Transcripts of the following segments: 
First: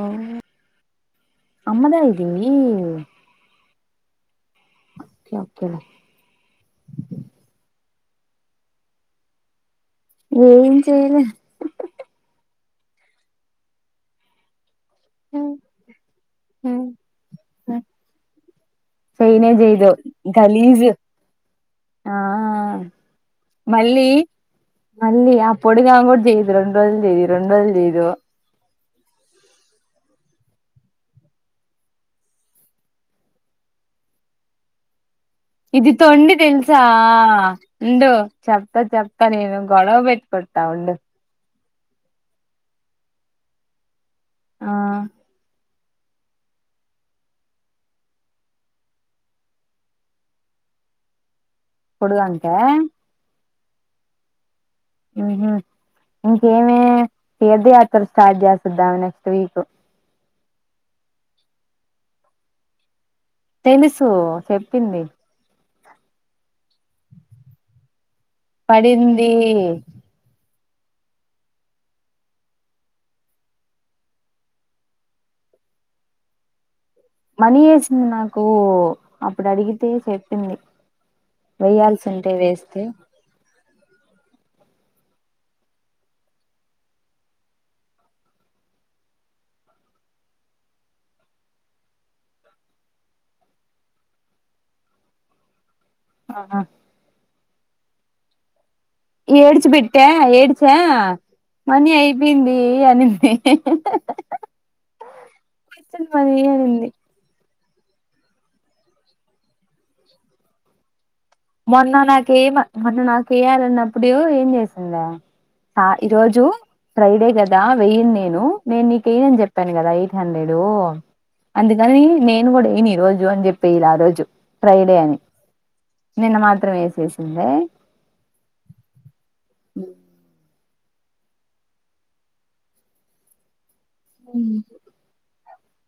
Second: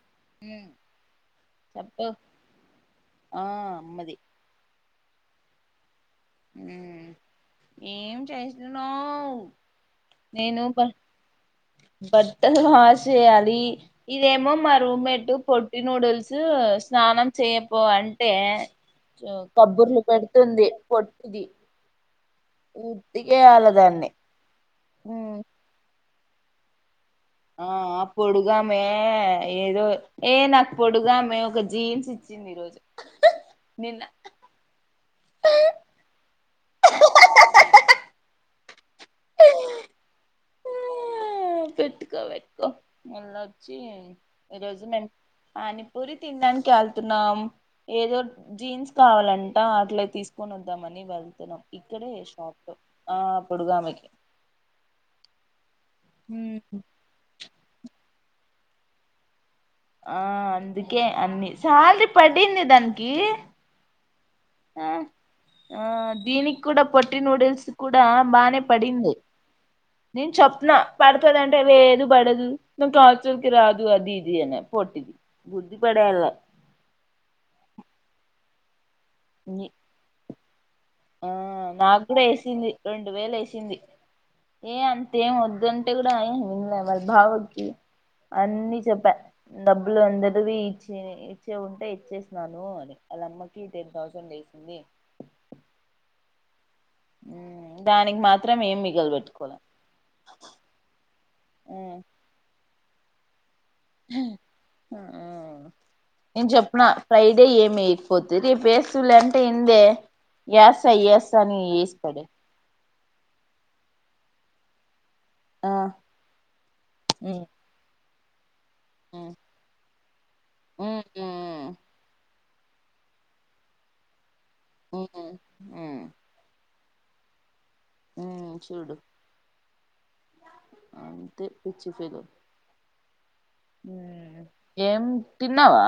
ఓ ఉమ్ అమ్మదా చెప్పు ఇదీ ఆ అమ్మది ఓకె ఓకె లె ఉం ఏం చేస్తున్నావ్ నేను ఏం బ చేయల బట్టలు వాష్ చేయాలి ఇదేమో మ రూమ్మెట్ పొట్టి నూడుల్సు స్నానం చేయపో అంటే చేయనే చేయదు కబ్బుర్లు పెడుతుంది గలీజ్ పొట్టిది ఆ ఉతికేయాల దాన్ని మళ్ళీ మళ్ళీ ఉమ్ ఆ పొడుగామేగుడ్ ఇది రొండ్ రోజులు చేయరు ఆ అ పొడుగా మే ఏదో ఏ నాకు పొడుగామే ఒక జీన్స్ ఇచ్చింది ఈరోజు నిన్న ఇది తొండి తెల్సా ఉండు చెప్త చెప్త నేను గొడవబెట్టుకుంట ఉండు ఆ పెట్కో పెట్కొ వాలొచి ఈ ఆ రోజు మేమ్ పాని పూరి తినడానికి వెళ్తున్నాం ఏదో జీన్స్ కావాలంట అట్లే తీసుకొని వద్దామని వెళ్తున్నాం ఇక్కడే పొడుగంటే షాప్ ఆ పొడుగామెకే ఊహు ఇంకేమి తీర్ధ యాత్ర స్టార్ట్ చేసుద్ ఆమె నెక్స్ట్ వీక్ ఆ అందుకే అన్ని సాలరీ పడింది దాన్ తెలుసు చెప్పింది ఆ దీనికి కూడా పొట్టి నూడిల్స్ కూడా బానే పడింది నేన్ చెప్ నా పడుతుంది అంటే లేదు పడదు నువ్ కాల్చర్కి రాదు అది ఇది అనే పట్దిది గుద్ధిపడెయ్యలా మనీ ఏసింది నాకు అప్పుడు నీ అడిగితే సె ఆ నాకు కూడా ఏసింది వేస్తే రెండు వేలు ఎసింది ఏ అంతేం వద్దు అంటే కూడా వినలే వాళ్ళ బావకి అన్నీ చెప్పా డబ్బులు అందరువి ఇచ్చి ఇచ్చే ఉంటే ఇచ్చేసినాను అని వాళ్ళ అమ్మకి టెన్ థౌసండ్ వేసింది ఆహా దానికి మాత్రం ఏమి ఏడ్చి బెట్టా ఏడిచా మనీ ఉమ్, అయిపోయింది ఏ అని మే వచ్చింది మనీ నేను చెప్పినా అనింది ఫ్రైడే ఏమి ఎయ్ పోతురి పేస్ చూడలే అంటే ఏందే యాస్ ఐ యస్ మొన్న నాకు ఈమ మొన్న నాకు ఎయ్యాలన్నప్పుడు ఏం చేసిందా ఆ ఈ రోజు ఫ్రైడే ఉమ్ కదా వెయ్యిన్ నేను నూ నేను ఉమ్ నీకెయ్నని చెప్పాను కదా ఉమ్ [inaudible] ఉమ్ అందుకని న నేను కూడా ఏని ఈ రోజు అని చెప్పేలా ఆ రోజు ఫ్రైడే అని ఉమ్ నిన్న మాత్రం వేసేసిందే ఉ చూడు అంత పచ్చి ఫదు ఏం తిన్నవా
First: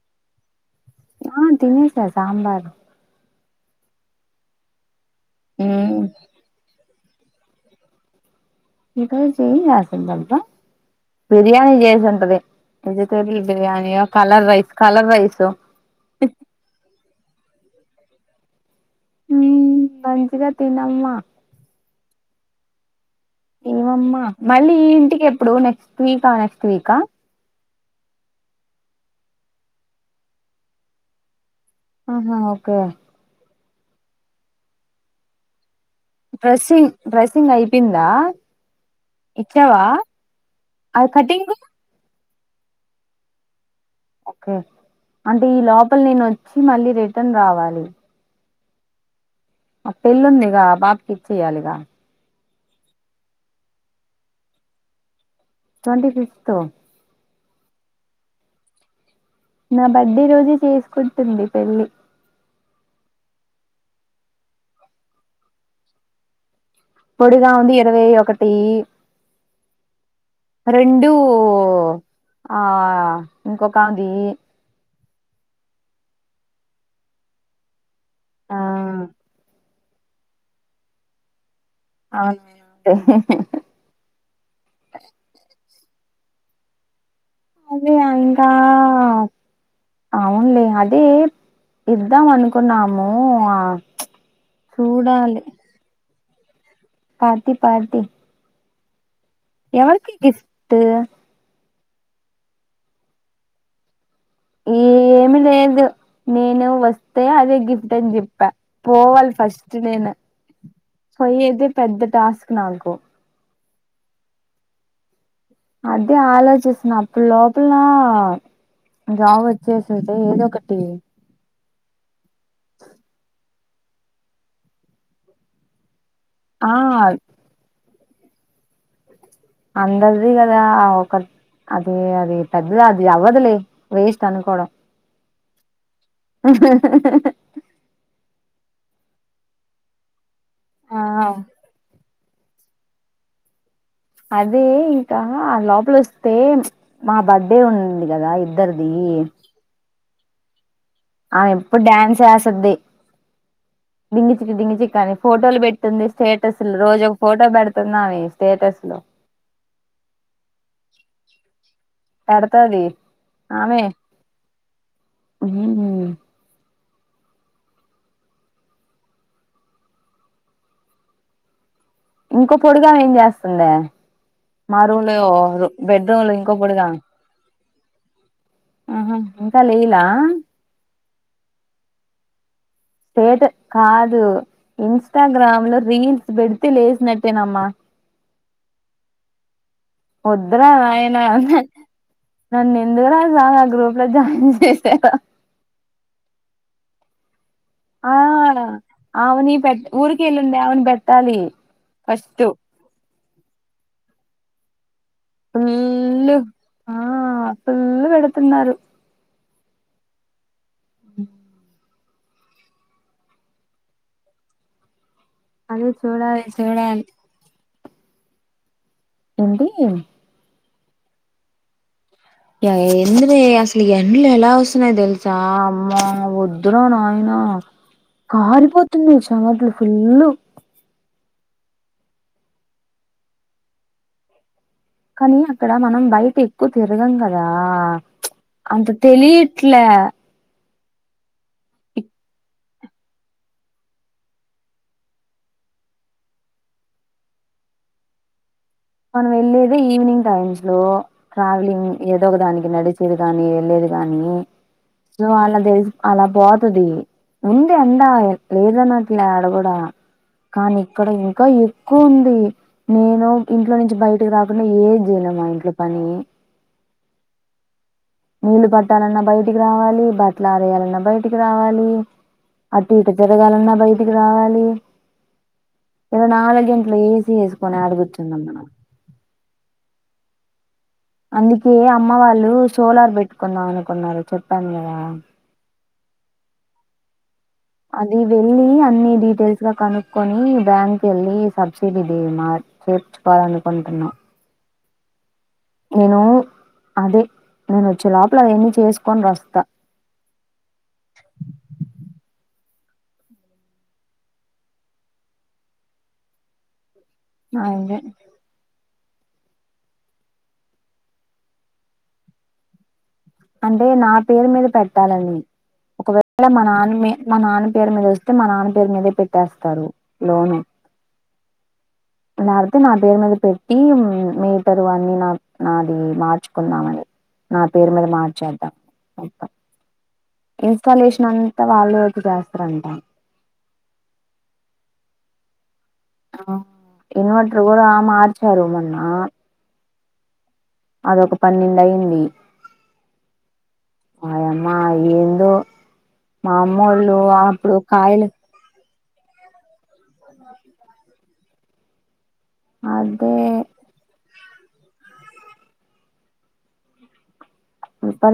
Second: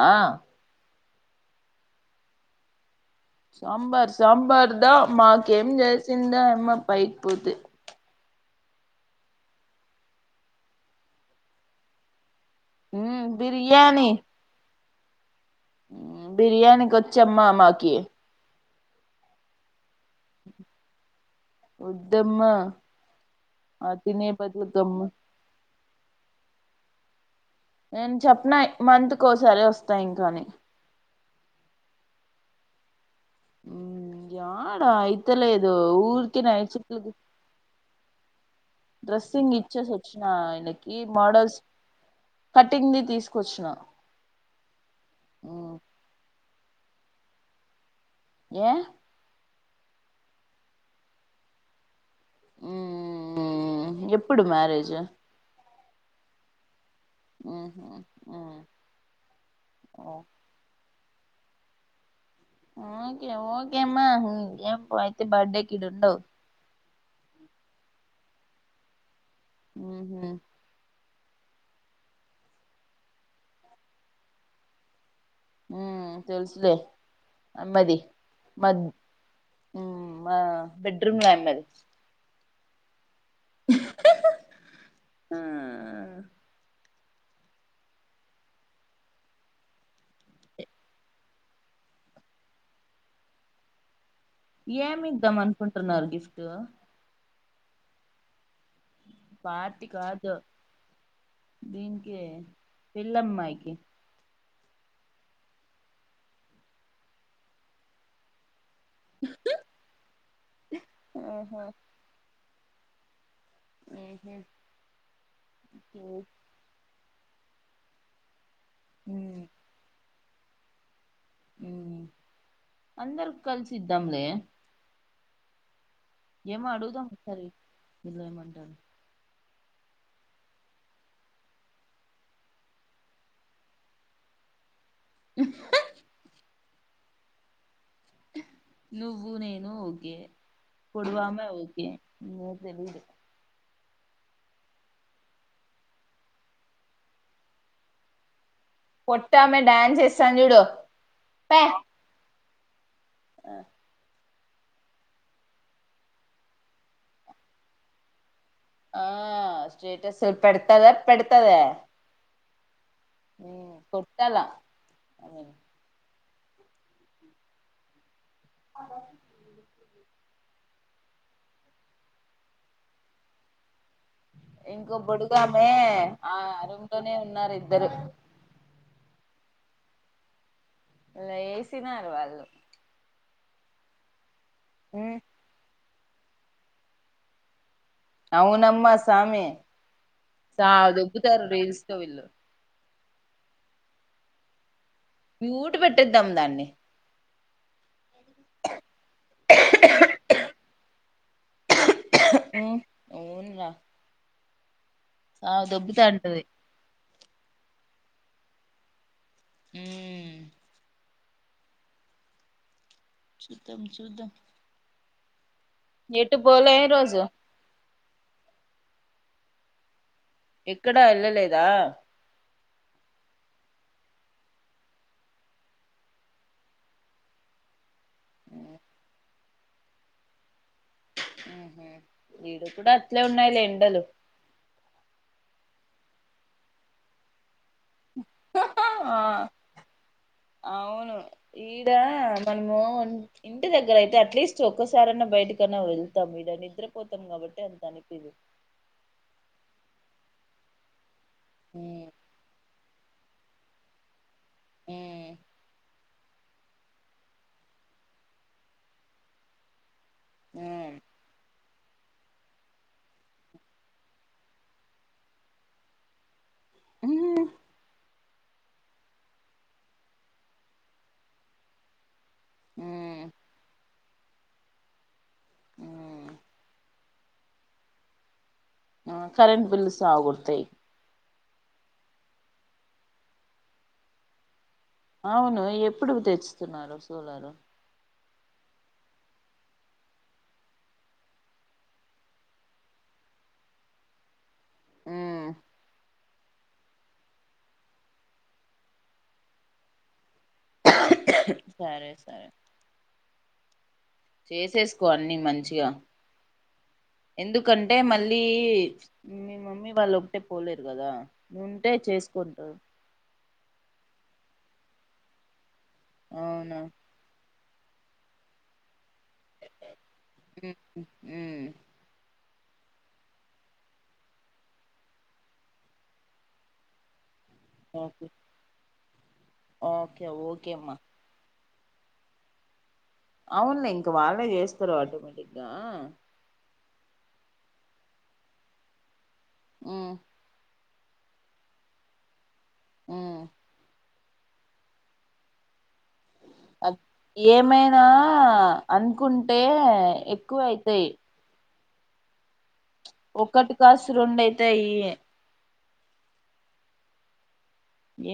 ఆ తినసాంబార్ సాబార్ సాబార్దా మాకేం ఉమ్ చేసిందా అ పైపుదు ఇంకా చెయి రాసంంత బిర్యానీ చేసి ఉంటది మజతే బిర్యానీ కలర్ రైస్ కలర్ వైసు బిర్యానీకి వచ్చమ్మా మాకి హ మంచిగా తినమ్మా దమ్మా ఏవమ్మా మళ్ళీ ఇంటికి ఎప్పుడు నెక్స్ట్ వీకా నెక్స్ట్ ఇంకా నేను చెప్పిన మంత్కోసారి వస్తా ఇంకాని ఆహా ఓకే హ్మ్ ఎడా అయిత లేదు ఊక్ ఊరికేనా డ్రెస్సింగ్ [unintelligible] డ్రెస్సింగ్ అయిపోయిందా డ్రెస్ంగ్ ఇచ్చావా ఇచేస్ వచ్చిన ఆయనికి అది కటింగ్ మాడల్స్ కటింగ్ది తీసుకొచ్చిన క్క అంటే ఈ లోపల్ నేన్ వ మళ్ళీ రిటర్న్ రావాలి ఏ ఆ పెళ్ళుందిగా ఆ బాబ్కి ఇచెయ్యాలిగా మ్ మ్ మ్ మ్మ్ ఎప్పుడు మ్యారేజ్ ట్వంటీ ఫిఫ్త్ హు హ్మ్ మ్మ్ నా బర్డే రోజే చేసుకు కుండు పెళ్లి ఓకే ఓకే అమ్మ ఏ పో అయితే బర్డేకి ఈడుండవ్ పొడుగా వంది ఇరవై ఒకటి [inaudible] ఇడు ఆ ఇంకొకామెది. హ్మ్ తెలుసులే అమ్మది. ఆ మద్ హ్మ్ మ్మ్ బెడ్రూమ్ మా అమ్మది. అవునంట ఆ ఆ అదే ఇంకా అవునులే అదే ఇద్దాం అనుకున్నాము ఆ ప్చ్ ఏమిద్దాం అనుకుంటున్నారు గిఫ్ ద పార్టీ పార్టీ ఎవరికి గిఫ్టు దీనికే పెళ్ళమ్మాయికి హ్మ్ ఏమి లేదు నేను వస్తే అదే గిఫ్ట్ అని చెప్పా పోవాలి ఫస్ట్ నేను ఆహా పొయ్యేదే పెద్ద టాస్క్ నాకు ఊహూ అదే ఆలోచిస్తున్న ఇప్పుడు లోపలా జాబు మ్మ్ వచ్చేసేది ఏదోకటి అ అందరు కలిసిద్దాంలే ఏమో ఆ అడుగుదాం విలయమంటలు అందరిది కదా ఒక అది అది పెద్దది అది అవ్వదులే వేస్ట్ అనుకోవడం. నువ్వు నేను ఒకే ఆ పొడువామె ఓకే ఏం తెలిదు అదే ఇంకా ఆ లోపల వస్తే మా బర్త్డే ఉంది కదా ఇది పొట్ట ఆమె డ్యాన్స్ చేస్ వచ్చాను జూడు అ ఎప్పుడు డ్యాన్స్ ఏస్ సద్ది ఆ డింగిచిక్, డింగిచిక్ అని ఫోటోలు పెడుతుంది స్టేటస్లు రోజు ఒక ఫోటో పెడుతుంది ఆమే ఆ స్టేటస్సులు పెడతదా, పెడతదా పెడతది ఆమె కొట్టాల హ్మ్ హలో ఇంకో పొడుగామే ఏం చేస్తుంది. ఇంకో పొడుగామె ఆ ఇంకో అ రూం పొడుగామె లోనే ఉన్నారు ఇ ద్దరు ఆహా ఇంకా లేయ్లా లేసినారు వాళ్ళు స్టేటస్ కాదు ఇన్స్టగ్రామ్ లో రీల్స్ పెడితే లేసినట్టేనమ్మా అవునమ్మా సామి వద్రా సావ నాయనా దొబ్బుతారు రీల్స్ తో వీళ్ళు నన్ను ఎందుకు రా [unintelligible] ఆ గ్రూప్ లో జాయిన్ చేసి మ్యూట్ పెట్టేద్దాం దాన్ని ఆమేనా ఆమెని పెట్ ఊరికెల్లి ఉండే ఆమెని పెట్ ట్టాలి హ్ అవునురా సావ దొబ్బుతా ఫుల్లు అంటది ఆ ఫుల్ పెడుతున్నారు. హ్మ్ హ్ చూద్ధం, చూద్ధం అదే ఏటు చూడాలి పోలే ఈ చూడాలి రోజు ఏంటి ఎక్కడా ఎళ్ళలేదా ఆ ఎందిరా అసలు ఎండ్లు ఎలా వస్తున్నాయి తెలుసా అమ్మా వద్దురా నాయనా కారి పోతుంది. చమట్లు ఫుల్లు హుహ్ ఇడకూడ అట్లే ఉన్నాయిలే ఎండలు. కానీ అక్కడ మనం బయట ఎక్కువ తిరగం కదా ఆ ఛ్ అంత ఆ తెలియట్లే అవును ఈడ మనము ఇంటి దగ్గర అయితే అట్లీస్ట్ ఒక్కసారి అన్నా బయటకన్నా వెళ్తాము ఈడ నిద్రపోతాం కాబట్టి అంత అనిపీదు. మనం వెళ్ళేదే ఈవినింగ్ టైమ్స్ లో ట్రావెలింగ్ ఏదో ఒకదానికి నడిచేది కానీ ఎళ్లేదు గా నేను సో అలా తెల్సుకోవాల బార్ ది ఉంది ఎండ లేదన్నట్ల ఆడ గూడ కానీ ఇక్కడ ఇంక ఎ క్కువుంది నేను ఇంట్లో నుంచి బయటకి రాకుండా ఏం చేయలేం మా ఇంట్లో పని హుమ్ నీళ్లు పట్టాలన్న బయటికి రావాలి బట్లు ఆరేయాలన్న బయటికి రావాలి అటు ఇటు తిరగాలన్న బయ్ రావాలి ఇలా నాలుగు గంటలు ఏసి ఏసుకొని అడుగుర్చుందాం మనం కరెంట్ బిల్స్ ఆగుతయ్ అందుకే అమ్మ వాళ్ళు సోలార్ పెట్టుకుందాం అనుకున్నారు చచె అవును ఎప్పుడు తెచ్చుతున్నారు సోలారు వెళ్ళీ అన్ని డీటెయిల్స్ గా కనుక్కొని బ్యాంక్ ఎళ్ళి సబ్సిడీ తీ మ చేర్చుకోవాలనుకుంటున్నాం హుమ్ నేను అదే నేను వచ్చే లోపల అవన్ని చేసుకొని రస్తా సరే సరే చేసేసుకో అన్ని మంచిగా ఎందుకంటే అదే మళ్ళీ మీ మమ్మీ వాళ్ళు ఒకటే పోలేరు కదా నువుంటే చేసుకుంటారు అంటే నా పేరు మీద పెట్టాలని ఒకవేళ మా అవునా నాన్నమే మా నాన్ పేరు మీద వస్తే మా నాన్న పేరు మీదే పెట్ ట్టేస్తరు లోను ఉమ్ ఉమ్, లేకపోతే నా పేరు మీద పెట్టి హుమ్ మీటరు అన్నీ న నాది మార్చుకుందామని నా పేరు మీద ఓకే మార్చేద్దాం మొత్తం ఓకే ఓకేమ్మా వాళ్లే వచ్చి చేస్తారంట అవున్లే ఇంక వాళ్ళే చేస్తరు ఆటోమేటిక్ గా ఇన్వెటర్ గుడా మార్చారు మెన్నా హుమ్ అదొక పన్నెండయింది హుమ్ అయమ్మా ఏందో మా అద్ అమ్మోళ్ళు అప్పుడు ఏమైనా కాయలు అనుకుంటే ఎక్కువ అయితాయ్ అదే ఒక్కటి కాసి రొండ్ అయ్ అయి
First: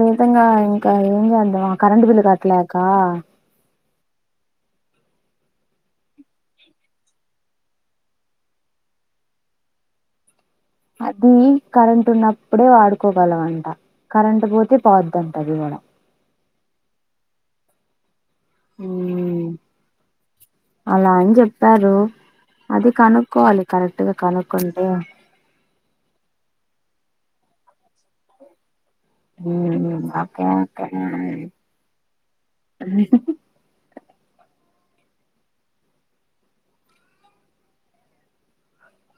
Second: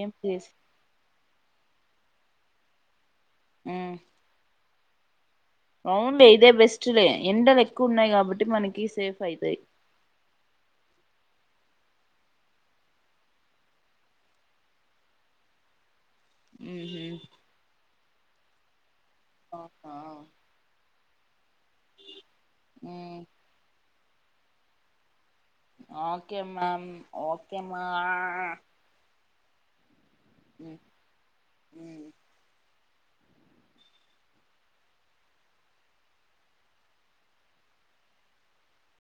ఏం చేసి ఇంకా ఏం అందవా కరంట్ బిల్లు కట్లేకా ఆ అవునులే ఇదే బెస్ట్లే ఎండలు ఎక్కువ ఉన్నాయి కాబట్టి మనకి సేఫ్ అయితాయి అది కరెంము ఉన్నప్పుడే వాడుకోగలంంట కరెంము పోతే పోదింట అది కూడా అ అలా అని చెప్పారు అది కనుక్కోవాలి కరెక్ట్ ఇద కాలకుంట ఓకే మమ్ ఓకే మా హ క అ